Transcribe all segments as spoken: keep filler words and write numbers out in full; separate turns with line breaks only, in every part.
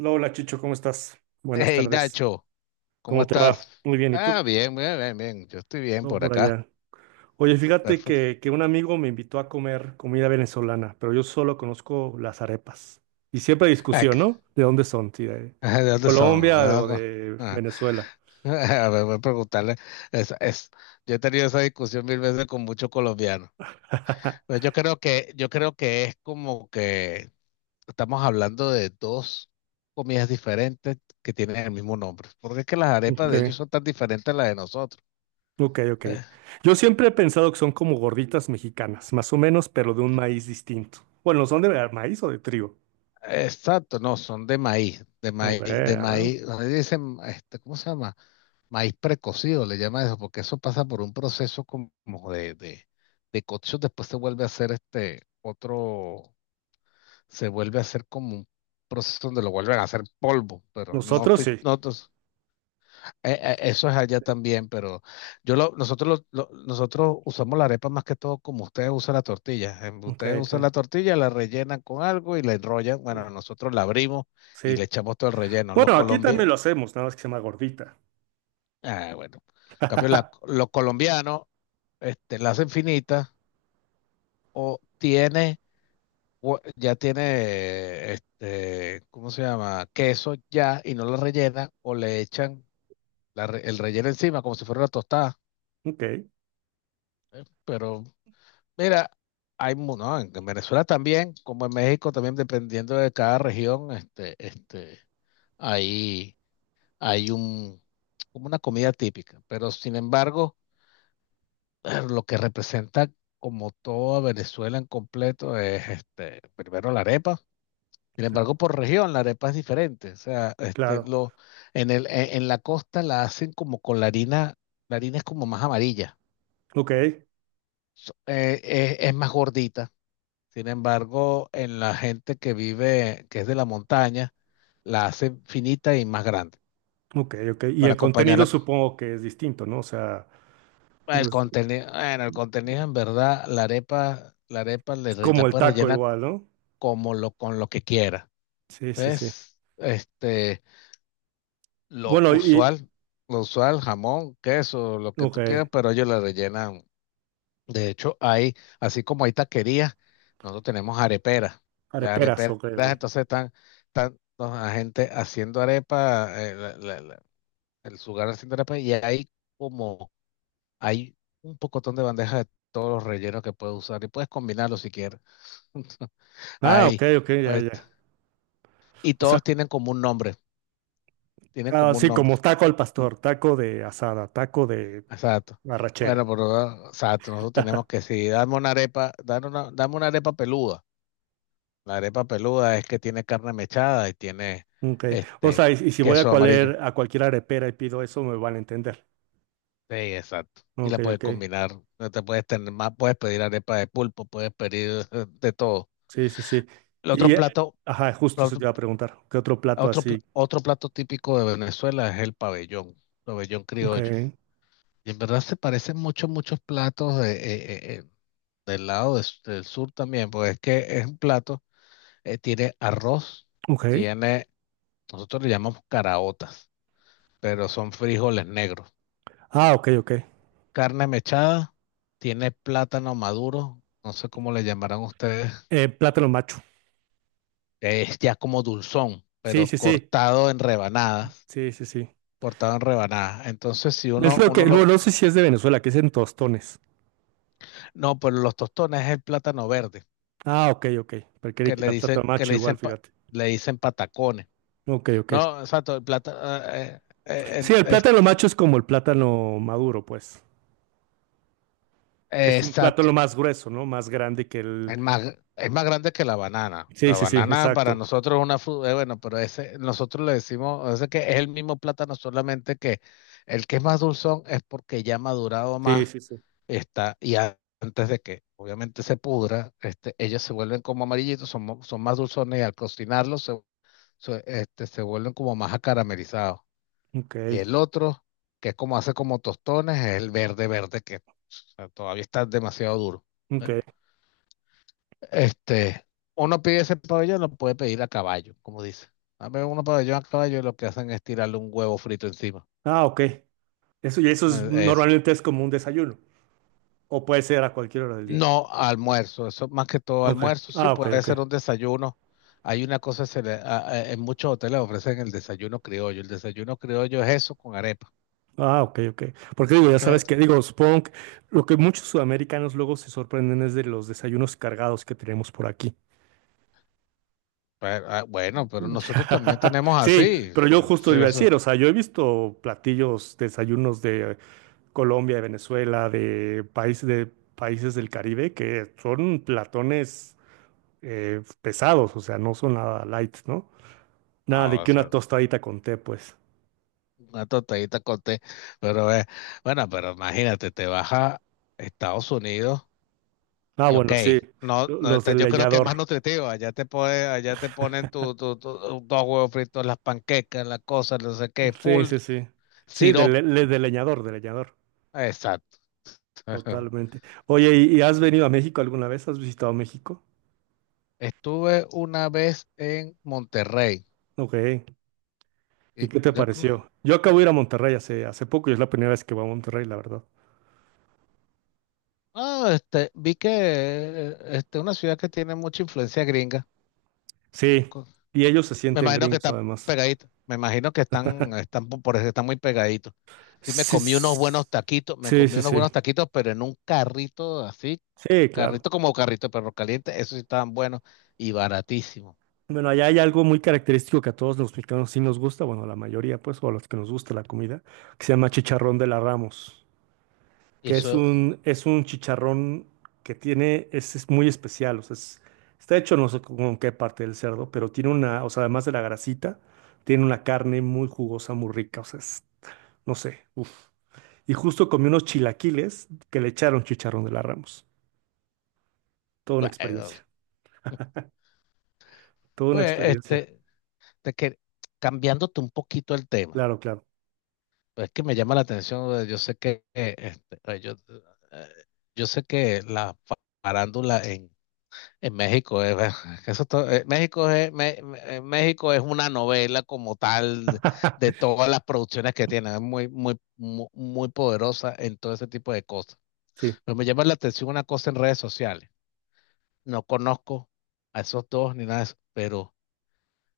Hola Chicho, ¿cómo estás? Buenas
Hey
tardes.
Nacho, ¿cómo
¿Cómo te va?
estás?
Muy bien, ¿y tú?
Ah, bien, bien, bien, bien. Yo estoy bien
Todo
por
por
acá.
allá. Oye, fíjate
Perfecto.
que, que un amigo me invitó a comer comida venezolana, pero yo solo conozco las arepas. Y siempre hay
Ah,
discusión,
que-
¿no? ¿De dónde son? ¿Si de
ah, ¿De dónde son?
Colombia
Ah,
o
no.
de
Ah,
Venezuela?
a ver, voy a preguntarle. Es, es- yo he tenido esa discusión mil veces con muchos colombianos. Pero yo creo que, yo creo que es como que estamos hablando de dos comidas diferentes que tienen el mismo nombre. Porque es que las arepas
Ok,
de ellos son tan diferentes a las de nosotros.
ok, ok.
Eh,
Yo siempre he pensado que son como gorditas mexicanas, más o menos, pero de un maíz distinto. Bueno, ¿son de maíz o de trigo?
Exacto, no, son de maíz, de
Ok,
maíz, de
a ver.
maíz, donde dicen, este, ¿cómo se llama? Maíz precocido le llama eso, porque eso pasa por un proceso como de, de, de cocción, después se vuelve a hacer este otro, se vuelve a hacer como un proceso donde lo vuelven a hacer polvo, pero no
Nosotros
estoy,
sí.
no, tos- eh, eh, eso es allá también, pero yo lo, nosotros lo- lo- nosotros usamos la arepa más que todo como ustedes usan la tortilla. Em,
Ok,
Ustedes usan
ok.
la tortilla, la rellenan con algo y la enrollan. Bueno, nosotros la abrimos y
Sí.
le echamos todo el relleno. Los
Bueno, aquí también
colombianos,
lo hacemos, nada más que se llama gordita.
ah, bueno. En cambio, la- los colombianos, este, enlace infinita, o tiene, hue- ya tiene, este, ¿cómo se llama? Queso ya, y no la rellena, o le echan la re- el relleno encima como si fuera una tostada.
Ok,
Pero mira, hay, mu- no, en en Venezuela también, como en México también, dependiendo de cada región, este, este, ahí hay un, como una comida típica. Pero sin embargo, lo que representa como toda Venezuela en completo es, este, primero la arepa. Sin
claro,
embargo, por región la arepa es diferente. O sea, este,
claro.
lo, en el, en, en la costa la hacen como con la harina, la harina es como más amarilla.
Ok,
So- eh, eh, es más gordita. Sin embargo, en la gente que vive, que es de la montaña, la hacen finita y más grande
ok, ok. Y
para
el contenido
acompañarla.
supongo que es distinto, ¿no? O sea, no
El
es,
contenido, bueno, el contenido en verdad, la arepa, la arepa le
es
re- la
como el
puedes
taco
rellenar
igual, ¿no?
como lo, con lo que quiera.
Sí, sí, sí.
¿Ves? Este lo
Bueno, y,
usual, lo usual, jamón, queso, lo que
ok,
tú quieras, pero ellos la rellenan. De hecho, hay, así como hay taquerías, nosotros tenemos areperas. Las
areperas,
areperas
ok, ok.
entonces están, están la gente haciendo arepa, eh, la- la- la- el lugar haciendo arepa, y hay como, hay un pocotón de bandejas de todos los rellenos que puedes usar y puedes combinarlos si quieres.
Ah,
Hay,
ok, ok, ya,
este,
ya.
y
O sea,
todos tienen como un nombre, tienen como un
así
nombre.
como taco al pastor, taco de asada, taco de
Exacto.
arrachera.
Bueno, pero ah, exacto, nosotros tenemos que si damos una arepa, dame una, dame una arepa peluda. La arepa peluda es que tiene carne mechada y tiene
Ok. O
este
sea, y, y si voy a,
queso amarillo.
cualer- a cualquier arepera y pido eso, me van a entender.
Sí, exacto. Y
Ok,
la puedes
ok.
combinar. No te puedes tener más, puedes pedir arepa de pulpo, puedes pedir eh, de todo.
Sí, sí, sí.
El otro
Y, eh,
plato,
ajá, justo eso te
otro,
iba a preguntar, ¿qué otro plato
otro pla-
así?
otro plato típico de Venezuela es el pabellón, pabellón
Ok,
criollo. Y en verdad se parecen mucho, muchos platos de, eh, eh, eh, del lado de- s- del sur también, porque es que es un plato, eh, tiene arroz,
ok.
tiene, nosotros le llamamos caraotas, pero son frijoles negros.
Ah, ok, ok.
Carne mechada, tiene plátano maduro, no sé cómo le llamarán ustedes,
Eh, plátano macho.
es ya como dulzón,
Sí,
pero
sí, sí.
cortado en rebanadas,
Sí, sí, sí.
cortado en rebanadas. Entonces, si
Es
uno,
lo
uno
que, no,
lo,
no sé si es de Venezuela, que es en tostones.
no, pero los tostones es el plátano verde,
Ah, ok, ok. Pero quería
que
que
le
era plátano
dicen, que
macho
le
igual,
dicen, pa-
fíjate.
le dicen patacones.
Ok, ok.
No, exacto, el plátano,
Sí, el plátano macho es como el plátano maduro, pues. Es un plátano más grueso, ¿no? Más grande que el...
Es más, es más grande que la banana.
Sí,
La
sí, sí,
banana para
exacto.
nosotros es una fruta, bueno, pero ese, nosotros le decimos, ese que es el mismo plátano, solamente que el que es más dulzón es porque ya ha madurado
Sí,
más,
sí, sí.
está, y a- antes de que obviamente se pudra, este, ellos se vuelven como amarillitos, son, mo- son más dulzones y al cocinarlos se, se- este, se vuelven como más acaramelizados.
Ok,
Y el otro, que es como hace como tostones, es el verde verde que, o sea, todavía está demasiado duro. ¿Eh?
ok.
Este, uno pide ese pabellón, lo puede pedir a caballo, como dice. Dame uno pabellón a caballo y lo que hacen es tirarle un huevo frito encima.
Ah, ok. Eso, y eso es,
Eh, Es
normalmente es como un desayuno. O puede ser a cualquier hora del día.
no almuerzo, eso más que todo
Ok.
almuerzo, sí,
Ah, ok,
puede
ok.
ser un desayuno. Hay una cosa, se le- a- a- en muchos hoteles ofrecen el desayuno criollo. El desayuno criollo es eso con arepa.
Ah, ok, ok. Porque digo, ya
Eh,
sabes que, digo, supongo que lo que muchos sudamericanos luego se sorprenden es de los desayunos cargados que tenemos por aquí.
pero, ah, bueno, pero nosotros también tenemos
Sí,
así.
pero yo justo
Sí,
iba a
eso.
decir, o sea, yo he visto platillos, desayunos de Colombia, de Venezuela, de países de países del Caribe que son platones eh, pesados, o sea, no son nada light, ¿no? Nada de
No,
que una
eso,
tostadita con té, pues.
una tostadita con té. Pero eh, bueno, pero imagínate, te vas a Estados Unidos.
Ah,
Y ok,
bueno, sí,
no,
lo-
no,
los
este,
del
yo creo que es más
leñador.
nutritivo. Allá te pone, allá te ponen tu, tu- tu- dos huevos fritos, las panquecas, las cosas, no sé qué,
Sí,
full
sí, sí. Sí, de,
sirop.
le- le- de leñador, de leñador.
Exacto.
Totalmente. Oye, ¿y, y has venido a México alguna vez? ¿Has visitado México?
Estuve una vez en Monterrey.
Ok.
Y
¿Y qué te
yo no-
pareció? Yo acabo de ir a Monterrey hace, hace poco y es la primera vez que voy a Monterrey, la verdad.
ah, este, vi que eh, este, una ciudad que tiene mucha influencia gringa.
Sí. Y ellos se
Me
sienten
imagino que
gringos,
están
además.
pegaditos. Me imagino que están, están po- por eso están muy pegaditos. Sí, me
Sí,
comí unos
s-
buenos taquitos, me
sí,
comí
sí.
unos
Sí,
buenos taquitos, pero en un carrito así,
sí, claro.
carrito como carrito de perro caliente, esos sí estaban buenos y baratísimos.
Bueno, allá hay algo muy característico que a todos los mexicanos sí nos gusta, bueno, a la mayoría, pues, o a los que nos gusta la comida, que se llama chicharrón de la Ramos.
Y
Que es
eso,
un, es un chicharrón que tiene, es, es muy especial, o sea, es- está hecho no sé con qué parte del cerdo, pero tiene una, o sea, además de la grasita, tiene una carne muy jugosa, muy rica, o sea, es- no sé, uf. Y justo comí unos chilaquiles que le echaron chicharrón de la Ramos. Toda una
bueno,
experiencia, toda una
pues,
experiencia,
este, te que, cambiándote un poquito el tema,
claro, claro.
pues es que me llama la atención, eh, yo sé que, eh, este, eh, yo, eh, yo sé que la farándula en México es. Eso to- eh, México es, Me- Me- eh, México es una novela como tal de todas las producciones que tiene, es muy, muy, mu- muy, poderosa en todo ese tipo de cosas.
Sí.
Pero me llama la atención una cosa en redes sociales. No conozco a esos dos ni nada de eso, pero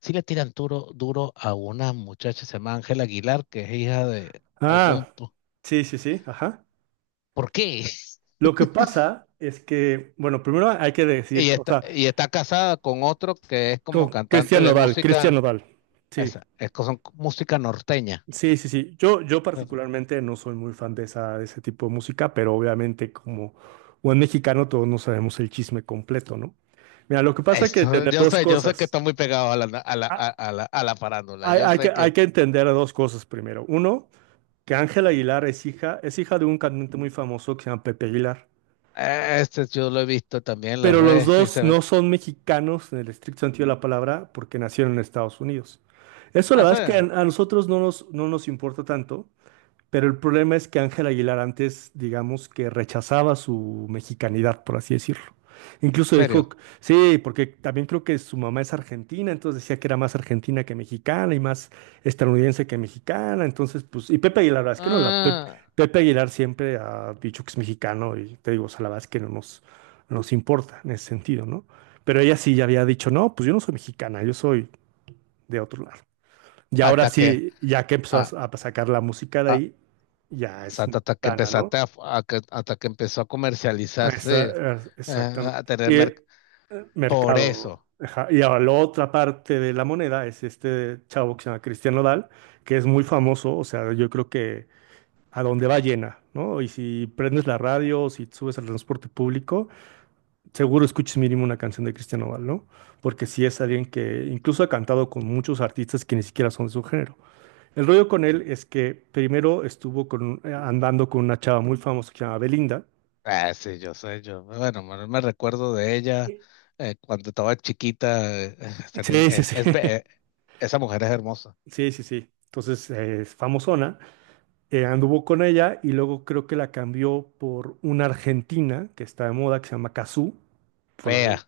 sí le tiran duro, duro a una muchacha, se llama Ángela Aguilar, que es hija de algún.
Ah,
po-
sí, sí, sí, ajá.
¿Por qué?
Lo que pasa es que, bueno, primero hay que decir,
Y
que, o
está,
sea,
y está casada con otro que es como
con
cantante
Cristian
de
Nodal, Cristian
música,
Nodal, sí.
esa, es, que son música norteña.
Sí, sí, sí. Yo, yo
Claro.
particularmente no soy muy fan de esa, de ese tipo de música, pero obviamente como buen mexicano todos no sabemos el chisme completo, ¿no? Mira, lo que pasa es que
Esto,
entender
yo
dos
sé, yo sé que
cosas.
está muy pegado a la, a la, a,
Ah,
a la, a la farándula.
hay,
Yo
hay que,
sé
hay
que
que entender dos cosas primero. Uno, que Ángela Aguilar es hija, es hija de un cantante muy famoso que se llama Pepe Aguilar.
eh, este yo lo he visto también en las
Pero los
redes y
dos
se ve.
no son mexicanos en el estricto sentido de la palabra porque nacieron en Estados Unidos. Eso la
Ah,
verdad
¿sí?
es que a, a nosotros no nos, no nos importa tanto. Pero el problema es que Ángel Aguilar antes, digamos que rechazaba su mexicanidad, por así decirlo.
¿En
Incluso dijo,
serio?
sí, porque también creo que su mamá es argentina, entonces decía que era más argentina que mexicana y más estadounidense que mexicana. Entonces, pues, y Pepe Aguilar, la verdad es que no, la Pep-
Ah,
Pepe Aguilar siempre ha dicho que es mexicano y te digo, o sea, la verdad es que no nos, no nos importa en ese sentido, ¿no? Pero ella sí ya había dicho, no, pues yo no soy mexicana, yo soy de otro lado. Y ahora
hasta que,
sí, ya que empezó a,
a,
a sacar la música de
a,
ahí, ya
o sea,
es
hasta que
mexicana, ¿no?
empezaste a, a que- hasta que empezó a
Ah, esa-
comercializarse,
ah,
eh, a
exactamente.
tener
Y
merc-.
eh,
Por
mercado.
eso.
Ajá. Y ahora la otra parte de la moneda es este chavo que se llama Cristian Nodal, que es muy famoso, o sea, yo creo que a donde va llena, ¿no? Y si prendes la radio, o si subes al transporte público, seguro escuches mínimo una canción de Cristian Nodal, ¿no? Porque sí es alguien que incluso ha cantado con muchos artistas que ni siquiera son de su género. El rollo con él es que primero estuvo con, eh, andando con una chava muy famosa que se llama Belinda.
Ah, sí, yo sé, yo, bueno, me me recuerdo de ella eh, cuando estaba chiquita. Eh, esa ni-
Sí, sí,
es,
sí.
es be- eh, Esa mujer es hermosa.
Sí, sí, sí. Entonces eh, es famosona. Eh, anduvo con ella y luego creo que la cambió por una argentina que está de moda que se llama Cazzu. por
Fea,
la-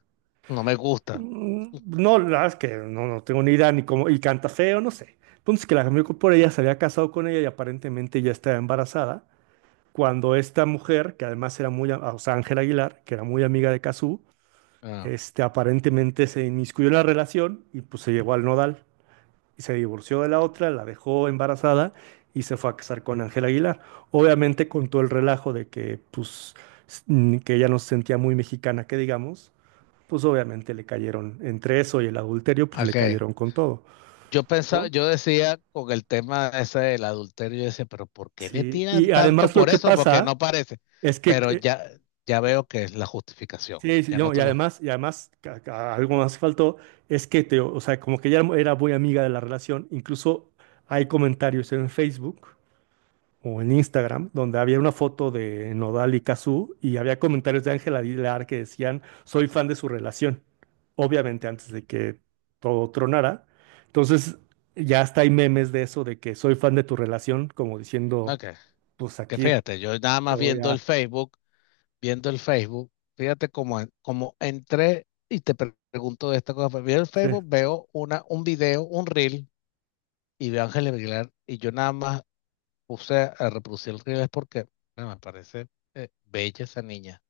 no me gusta.
Mm, no, la verdad es que no, no tengo ni idea ni cómo. Y canta feo, no sé. Entonces que la cambió por ella, se había casado con ella y aparentemente ya estaba embarazada. Cuando esta mujer, que además era muy, a- o sea, Ángela Aguilar, que era muy amiga de Cazzu,
Ah,
este, aparentemente se inmiscuyó en la relación y pues se llevó al nodal y se divorció de la otra, la dejó embarazada y se fue a casar con Ángel Aguilar. Obviamente con todo el relajo de que pues s- mm, que ella no se sentía muy mexicana, que digamos, pues obviamente le cayeron entre eso y el adulterio, pues le
ok.
cayeron con todo,
Yo pensaba,
¿no?
yo decía con el tema ese del adulterio, yo decía, pero ¿por qué le
Sí,
tiran
y
tanto
además lo
por
que
eso? Porque
pasa
no parece.
es
Pero
que
ya, ya veo que es la justificación.
sí, sí,
Ya no
no, y
te lo.
además, y además ca- ca- algo más faltó, es que te, o sea, como que ya era muy amiga de la relación, incluso hay comentarios en Facebook o en Instagram donde había una foto de Nodal y Cazzu y había comentarios de Ángela Aguilar que decían, soy fan de su relación, obviamente antes de que todo tronara. Entonces, ya hasta hay memes de eso, de que soy fan de tu relación, como diciendo,
Ok.
pues
Que
aquí
fíjate, yo nada
te
más
voy
viendo el
a...
Facebook, viendo el Facebook, fíjate cómo, en- cómo entré y te pre- pregunto de esta cosa. Pero veo el
Sí,
Facebook, veo una, un video, un reel, y veo a Ángel Aguilar, y yo nada más puse a, reproducir el reel es porque bueno, me parece eh, bella esa niña,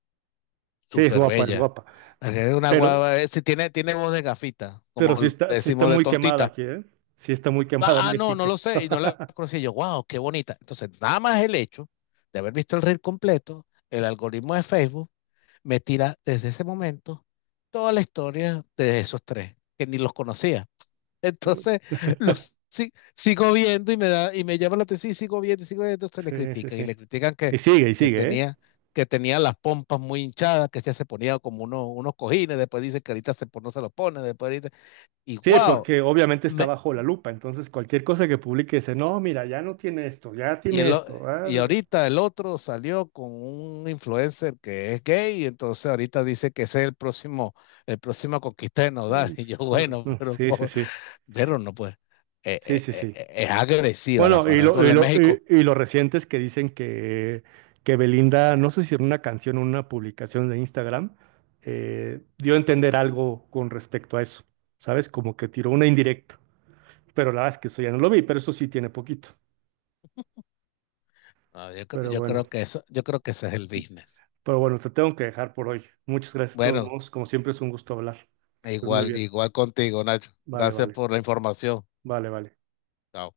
sí, es
súper
guapa, es
bella.
guapa.
Es una
Pero,
guava, eh, sí, tiene, tiene voz de gafita,
Pero
como
sí
le
está, sí está
decimos de
muy quemada
tontita.
aquí, ¿eh? Sí está muy quemada en
Ah, ah, no, no
México.
lo sé, y no la conocí. Yo, wow, qué bonita. Entonces, nada más el hecho de haber visto el reel completo, el algoritmo de Facebook me tira desde ese momento toda la historia de esos tres, que ni los conocía. Entonces, los si- sigo viendo y me da, y me llama la atención y sigo viendo y sigo viendo, entonces le
Sí, sí,
critican y
sí.
le critican que,
Y sigue, y
que
sigue, ¿eh?
tenía, que tenía las pompas muy hinchadas, que ya se ponía como unos, unos cojines, después dice que ahorita se, pon- no se los pone, después ahorita, y
Sí,
wow,
porque obviamente está
me,
bajo la lupa, entonces cualquier cosa que publique dice, no, mira, ya no tiene esto, ya
y
tiene
el o-
esto.
y
Ah.
ahorita el otro salió con un influencer que es gay, y entonces ahorita dice que ese es el próximo, el próximo conquista de Nodal,
Mm,
y yo, bueno,
mm,
pero,
sí, sí, sí,
pero no pues, eh,
sí,
eh,
sí,
eh,
sí.
eh, es agresiva la
Bueno, y lo, y
farándula en
lo,
México.
y, y lo reciente es que dicen que, que Belinda, no sé si en una canción o una publicación de Instagram, eh, dio a entender algo con respecto a eso, ¿sabes? Como que tiró una indirecta. Pero la verdad es que eso ya no lo vi, pero eso sí tiene poquito.
No, yo, cre-
Pero
yo creo
bueno,
que eso, yo creo que ese es el business.
pero bueno, te tengo que dejar por hoy. Muchas gracias de todos
Bueno,
modos. Como siempre es un gusto hablar. Que estés muy
igual,
bien.
igual contigo, Nacho.
Vale,
Gracias
vale,
por la información.
vale, vale.
Chao.